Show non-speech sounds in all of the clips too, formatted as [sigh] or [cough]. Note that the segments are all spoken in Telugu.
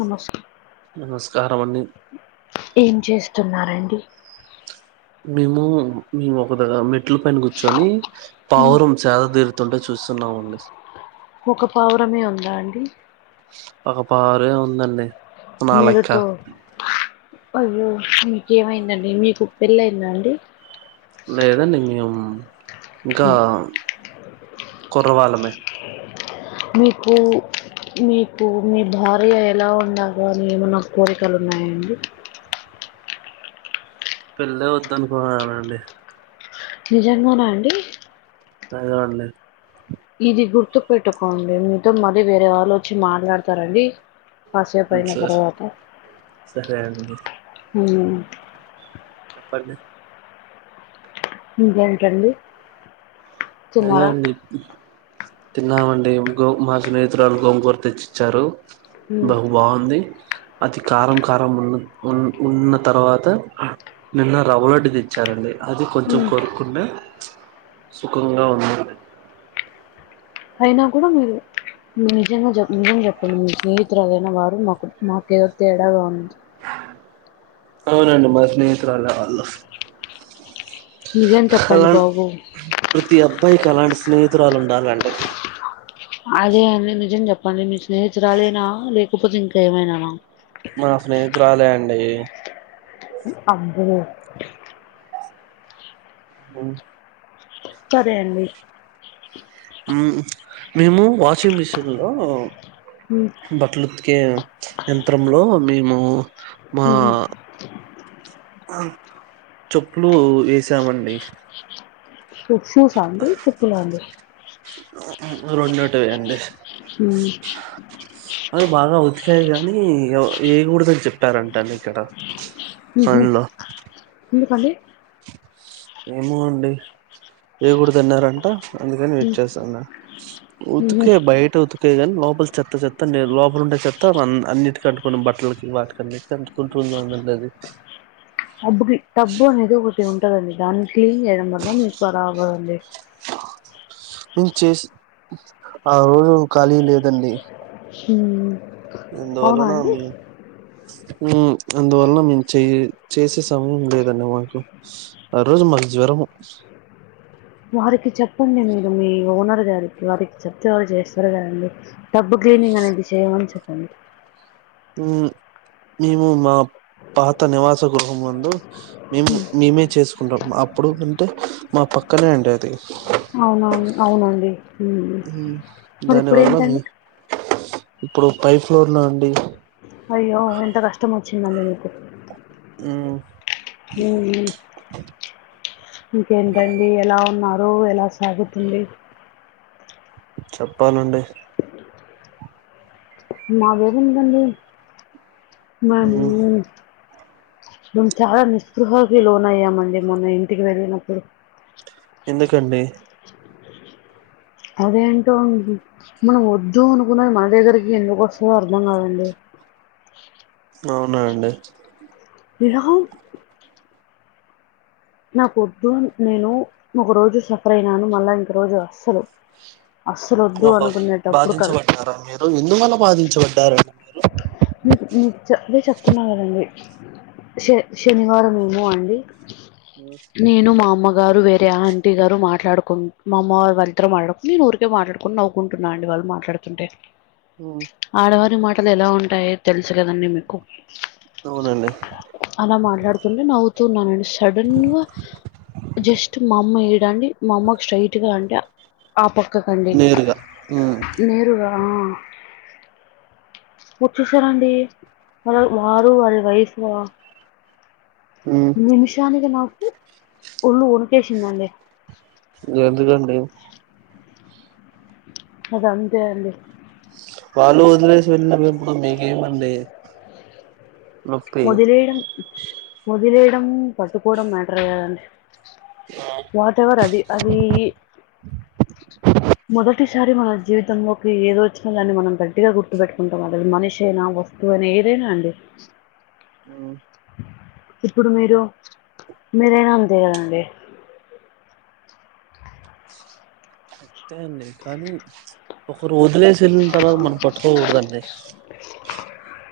నమస్ నమస్కారం అండి ఏం చేస్తున్నారండి? మేము మేము ఒకదా మెట్ల పైన కూర్చొని పావురం సేద తీరుతుంటే చూస్తున్నామండి. ఒక పావురమే ఉందా అండి? ఒక పారె ఉందండి. నా లెక్క మీరుతో అయ్యో మెకేమైదండి, మీకు పెళ్ళయిందండి? లేదండి మేం ఇంకా కుర్ర వాళ్ళమే. మీకు మీకు మీ భార్య ఎలా ఉండాల అని ఏమన్నా కోరికలు ఉన్నాయ అండి? పెళ్లే వద్దనుకున్నానండి. నిజంగాన అండి? నిజమండీ ఇది గుర్తు పెట్టుకోండి. మీతో మళ్ళీ వేరే వాళ్ళు వచ్చి మాట్లాడతారండి. కాసేపైనా సరే తరువాత సరే అండి హుం చెప్పండి ఇంకేంటండి సర్లే తిన్నారా అండి తిన్నామండి గో మా స్నేహితురాలు గోంగూర తెచ్చిచ్చారు. ఉమ్, బహు బాగుంది. అది కారం కారం ఉన్న ఉన్ ఉన్న తర్వాత నిన్న రవ్వలడ్దు తెచ్ చ్చారండి అది కొంచెం ఉమ్. కోరుక్కున్న కుంగా ఉందండి అయినా కూడ మీరు నిజంగ చే నిజం చెప్పండి మీ స్నేహితురాలైన వారు మాకు మాకేదో తేడాగా ఉంది. అవునండి మా స్నేహితురాలే వాళ్ళు నిజం చెప్పండి అలా బాబు ప్రతి అబ్బాయికి అలాంటి స్నేహితురాలు ఉండాలండి. అదే అండి నిజం చెప్పండి నీ స్నేహితురాలేనా లేకపోతే ఇంక ఏమైనానా? మా స్నేహితురాలే అండి అబ్బో హ్మ్ సరే అండి హ్మ్ మేము వాషింగ్ మిషిన్లో హ్మ్ బట్లు ఉతికే యంత్రంలో మేము మా ఉమ్ ఆ చెప్పులు వేసామండి. షూ షూసా అండి, చెప్పులా అండి? రెండోటే అండి హ్మ్ అవి బాగా ఉతికాయి గానీ ఈ యో ఏయ్యగోడదని చెప్పారంట అండి ఇక్కడ. ఉహు పనిలో ఎందుకండి? ఏమో అండి ఏయ్యగూడదు అన్నారంట. అందుకని వెయిట్ చేస్తాన్న ఉమ్ ఉహు ఉతికే బయట ఉతుక ఉతికే కానీ లోపల చెత్త చెత్త అండి లోపల ఉండే చెత్త ఆన్ అన్నిటికి అంటుకొని బట్టలకి వాటికి ఆన్నిటికీ కొంటుంది అండి ఆది టబ్బుకి టబ్బు అనేది ఒకటి ఉంటదండి దాన్ని క్లీన్ చేయడం వల్ల మీకు బరాబర్ అండి ఇం చేసి అవును ఖాళీ లేదండి హ్మ్ ఇందువల్లనా మీ ఉ అందువల్ల మేము చే చేసే సమయం లేదండి మాకు ఆ రోజు మాకు జ్వరము వారికి చెప్పండి మీరు మీ ఓనర్ గారికి వారికి చెప్తే వాళ్ళు చేస్తారు కదండి టబ్బు క్లీనింగ్ అనేది చెయ్యమని చెప్పండి హ్మ్ మేము మా పాత నివాస గృహం నందు మేము మేమే చేసుకుంటాం అప్పుడు అంటే మా పక్కనే అండి అది అవునవును అవునండి హ్మ్ మరి దాని ఇప్పుడు వల్ల మీ ఏంటండి ఇప్పుడు పై ఫ్లోర్లో అండి అయ్యె ఎంత కష్టం వచ్చిందండి మీకు హ్మ్ హ్మ్ హ్మ్ ఇంకేంటండి ఎలా ఉన్నారు ఎలా సాగుతుంది చెప్పాలండి మాది ఏముందండి మ్ మాములుగానే మేము చాలా నిస్పృహకి లోను అయ్యామండి మొన్న ఇంటికి వెళ్ళినప్పుడు ఎందుకండి అదేంటో అండి మనం వద్దు అనుకున్నది మన దగ్గరికి ఎందుకు వస్తదో అర్థం కాదండి అవునా అండి విరహం నాకు ఒద్దు నేను ఒక రోజు సఫర్ అయినాను మళ్ళ ఇంకో రోజు అస్సలు అస్సలొద్దు ఓహో అనుకునేటప్పుడు కాదు బాధించబడ్డారా మీరు ఎందువల్ల బాధించబడ్డారు మీక్ మీకు అదే చెప్తున్నా కదండి శే శనివారం ఏమో అండి ఉ నేను మా అమ్మగారు వేరే ఆంటీ గారు మాట్లాడుకుం మా అమ్మ వాళ్ళు ఇద్దరూ మాటాడు నేను ఊరికే మాట్లాడుకొని నవ్వుకుంటున్న అండి వాల్ మాట్లాడుతుంటే ఓ ఆడవారి మాటలు ఎలా ఉంటాయో తెలుసు కదండి మీకు అవునండి అలా మాట్లాడుతుంటె నవ్వుతూన్నాను అండి సడన్ ఉవ్వా జస్ట్ మా అమ్మ ఈడ అండి మా అమ్మకు స్ట్రైట్గా అంటే ఆ పక్కకండి నేరుగా మ్ నేరుగా ఆ వొచ్చేసారండీ వా వారు వారి వైప్ ఉ నిమిషానికి నాకు ఒళ్ళు ఒనికేసిందండి ఎందుకండి అది అంతే అండి వాళ్ళు వదిలేసి వెళ్ళినప్పుడు మీకేమండీ వదిలేయడం వదిలేయడమూ పట్టుకోవడం మ్యాటర్ కాదండి వాట్ ఎవర్ అది అదీ [inaudible] మొదటిసారి మన జీవితంలోకి ఏదొచ్చినా దాన్ని మనం గట్టిగా గుర్తుపెట్టుకుంటాం అది మనిషైనా వస్తు ఓ ఏధైనా అండి మ్ ఇప్పుడు మీరు మీరైనా అంతే కదండి అంతే అండి కానీ ఒకరు వదిలేసి వెళ్ళిన తర్వాత మనం పట్టుకోకూడదండి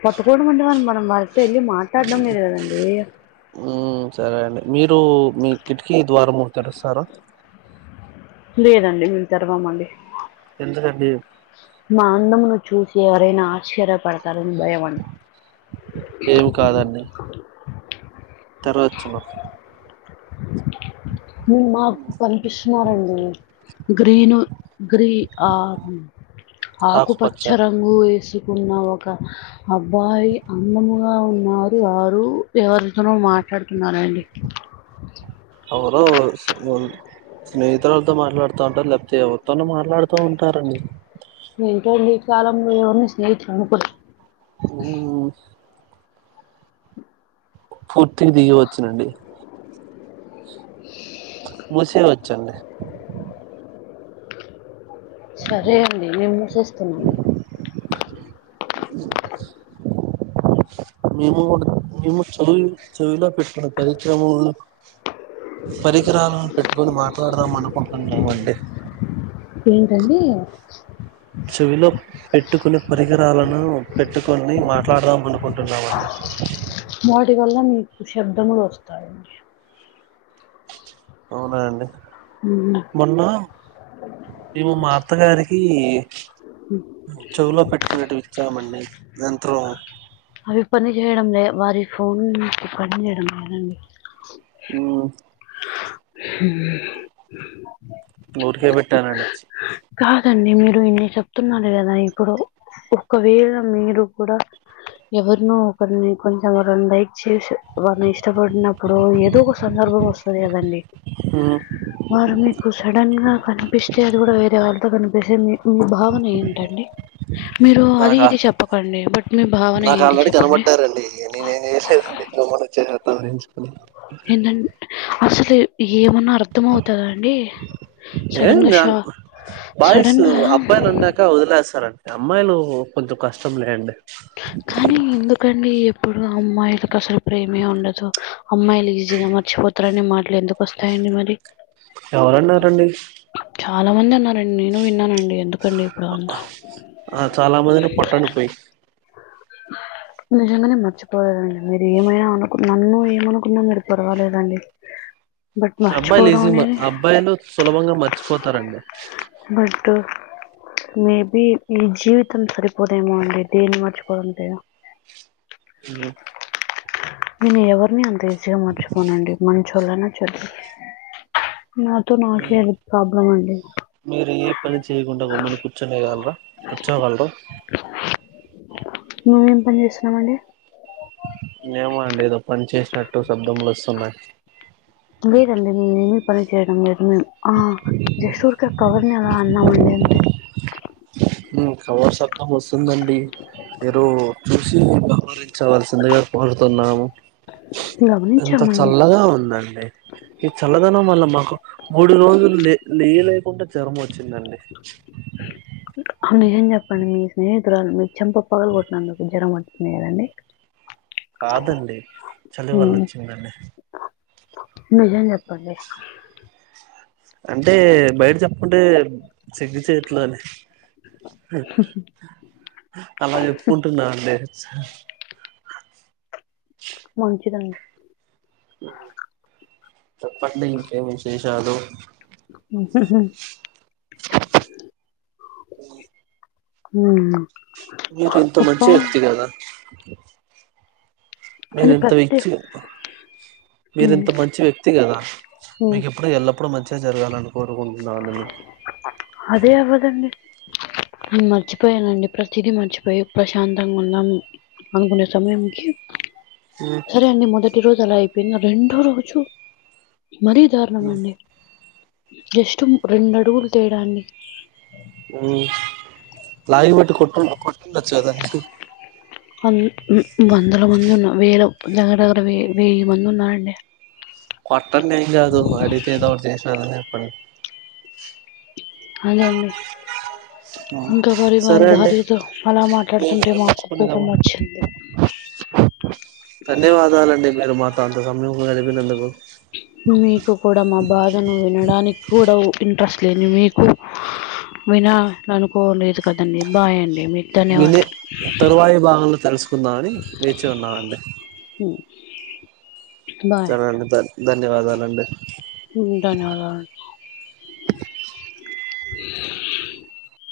పట్టుకోడమంటే మన మనం వారితే ఎల్లి మాట్లాడ్డం లేదు కదండీ మ్ సరే అండి మీరూ మీ కిటికీ ద్వారం తెరుస్తార లేదండి మేము తెరవమండి ఎందుకండీ మా అందమును చూసి ఎవరైనా ఆశ్చర్యపడతారని భయం అండి ఏం కాదండి తెరవచ్చును నువ్వు మాక్ కనిపిస్తున్నారండి గ్రీను గ్రీ ఆ ఆకుపచ్చ రంగు వేసుకున్న ఒక అబ్బాయి అందముగా ఉన్నారు వారు ఎవరితోనో మాట్లాడుతున్నారండి ఓహో శుభం స్నేహితులతో మాట్లాడతా ఉంటరు లేకపోతే ఎవరితోనో మాట్లాడతా ఉంటారండి ఏంటో ఈ కాలంలో ఎవరిని స్నేహితులు అనుకోరు ఊ పూర్తిగా దిగివచ్చునండి [inaudible] మూసేయ్ వచ్చండి సరే అండి నేను మూసేస్తున్నాను మేము కూడా మేము చదువు చదువులో పెట్టిన పరికారములను పరికరాలను పెట్టుకుని మాట్లాడదాం అనుకుంటున్నామండి ఏంటండీ చెవిలో పెట్టుకునె పరికరాలను పెట్టుకొని మాట్లాడదాం అనీ కుంటున్నామండి వాటి వల్ల మీకు శబ్దములు వస్తాయా అవునా అండి ఉమ్. మొన్నా ఇవి మా అత్తగారికి చెవులో పెట్టుకునేటివి ఇచ్చామండీ యంత్రం అవి పని జేయడం లే వారి ఫోన్ పని చేయడం లేదండి మ్ మ్ ఊరికే పెట్టానండి కాదండి మీరు ఇన్ని చెప్తున్నార్ గదా ఇప్పుడు ఒకవేళ మీరు కుడ ఎవర్నో ఒకరిని కొంచం లైక్ చేసె వాడ్ని ఇష్టపడినప్పుడు ఏదో ఒక సందర్భం వస్తది కదండీ ఉమ్ వారు మీకు సడన్ గా కన్పిస్ అచ్చే అది గుడ వేరే వాళ్ళ తో కన్పిస్తే మీ మీ భావన ఏంటండి మీరూ అదీ నాకా ఇదీ చెప్పకండి బట్ మీ భావన ఏంటి చెప్పండి కనబడ్డారండీ ఇగ నేనేం జేసేదండి గమ్మున వచ్చేస్నా తలదించుకొని. ఏన్నంట్ అసలు ఏమన్నా అర్థమవుతదా అండీ ఏం గాద్ సడన్ బాయ్సు గా అబ్బాయ్ నున్న కా వదిలేస్తారండి అమ్మాయిలూ కొంచం కష్టం లేండి. కానీ ఎందుకండీ ఎప్పుడు అమ్మాయిల్ కసలు ప్రేమే ఉండదు అమ్మాయిలు ఈజీగా మర్చిపోతారనే మాటలు ఎందుకొస్తాయండి మరీ? ఎవరన్నారండీ? చాలా మంది అన్నారండి. నేనూ విన్నానండీ. ఎందు అ ఆ చాలా మందిని పట్టండి పొయ్ నిజంగనే మర్చిపోలేరండి. మీరు ఏమైనా అనుకు నన్నూ ఏమనుకున్నా మీరు పర్వాలేదండీ. అబ్బాయ్లు ఈసీ మ అబ్బాయిలు సులభంగా మర్చిపోతారండి. బటు మేబీ ఈ జీవితం సరిపోదేమో అండీ దేన్ని మర్చిపోదంతే హు నేను ఎవర్నీ అంత ఈజీగా మర్చుపోనండీ మంచోళ్ళైనా చెడ్ నాద్ మాకేరు ప్రాబ్లం అ మీరు ఏ పని చేయకుండ గమ్మున కూర్చొనేయగలరా కూర్చోగలరా? నువ్వేం పని జేస్తున్నవ్ మలి? ఏమో అండీ ఏదో పని చేసినట్టూ శబ్దములొస్తున్నయ్. లేదండీ మేమేమీ పని చేయడం లేదు మేం ఆ జస్టు ఊర్కే కవర్ని అలా అన్ న్నామండీ అంతే ఉ కవర్ సబ్దం వస్తుందండీ. మీరూ చూసీ వ్యవహరించవలసిందిగా కోరుతున్నాము. ఎంత గమనించామండి చల్లగా ఉందండీ. ఈ చల్లదనం వల్ల మాకు మూడు రోజులు లే లేయ లేకుండ జరం వచ్చిందండీ. ఆ నిజం జెప్పండి మీ స్నేహితురాల్ మీ చెంప పగలగొట్టినందుకు జ్వరం వచ్చింది గదండీ. కాదండీ చలి ఉమ్, వళ్లొచ్చిందండీ. నిజం జెప్పండీ అంటే బైట చెప్కుంటే సిగ్గు చేట్లు అని అలా జెప్పుకుంటున్నా అండీ మంచిదండి చెప్పండీ ఇంకేం విశేషాలూ ఉమ్, హు ఊ ఊ మీరింత మంచి వ్యక్తి కదా కానీ మీరింత ప్రతి విచ్చు ఉమ్, మీరింత మంచి వ్యక్తి గదా, ఉమ్, మీకెప్పుడూ ఎల్లమ్మ ఎప్పుడు మంచిగా జరగాలని కోరుకుంటున్నా నేను తండి ఉ మర్చిపోయానండి ప్రతిదీ మర్చిపోయి ప్రశాంతంగా ఉందం అనుకునే సమయం కి హ్మ్ సరే అండి మొదటి రోజు అలా అయిపోయింది, రెండు రోజు మరీ దారుణం అండి. జస్టు రెండు అడుగులు తేడా అండి హ్మ్ లాయి వెట్టి కొట్టు కొట్టుండొచ్చు కదా అన్ని ఉమ్ వందల మంది ఉన్నం వేల దగ్గర దగ్గర వెయి వెయ్యి మంది ఉన్నారండి కొట్టండి ఏం కాదు అడిగితే ఏదోకటి చేసినానని చెప్పండి అదే అండి ఇంకా మరి వాళ్ళ సరే అండి భార్యతో అలా మీ మాట్లాడుతుంటే వివరం మాకు కోపం నేర్చుకునేదామా వచ్చింది ధన్యవాదాలండి మీరు మాతో అంత సమయం గడిపినందుకు మీకు కూడా మా బాధను వినడానికి కూడా ఇంట్రెస్ట్ లేని మీకు వినాలనుకోలేదు కదండి బాయ్ అండి మీకు వినే ధన్యవాదాలు తరువాయి భాగంలో తెలుసుకుందామని వేచి ఉన్నామండి హ్మ్ సరే అండి ద ధన్యవాదాలండి ధన్యవాదాలండి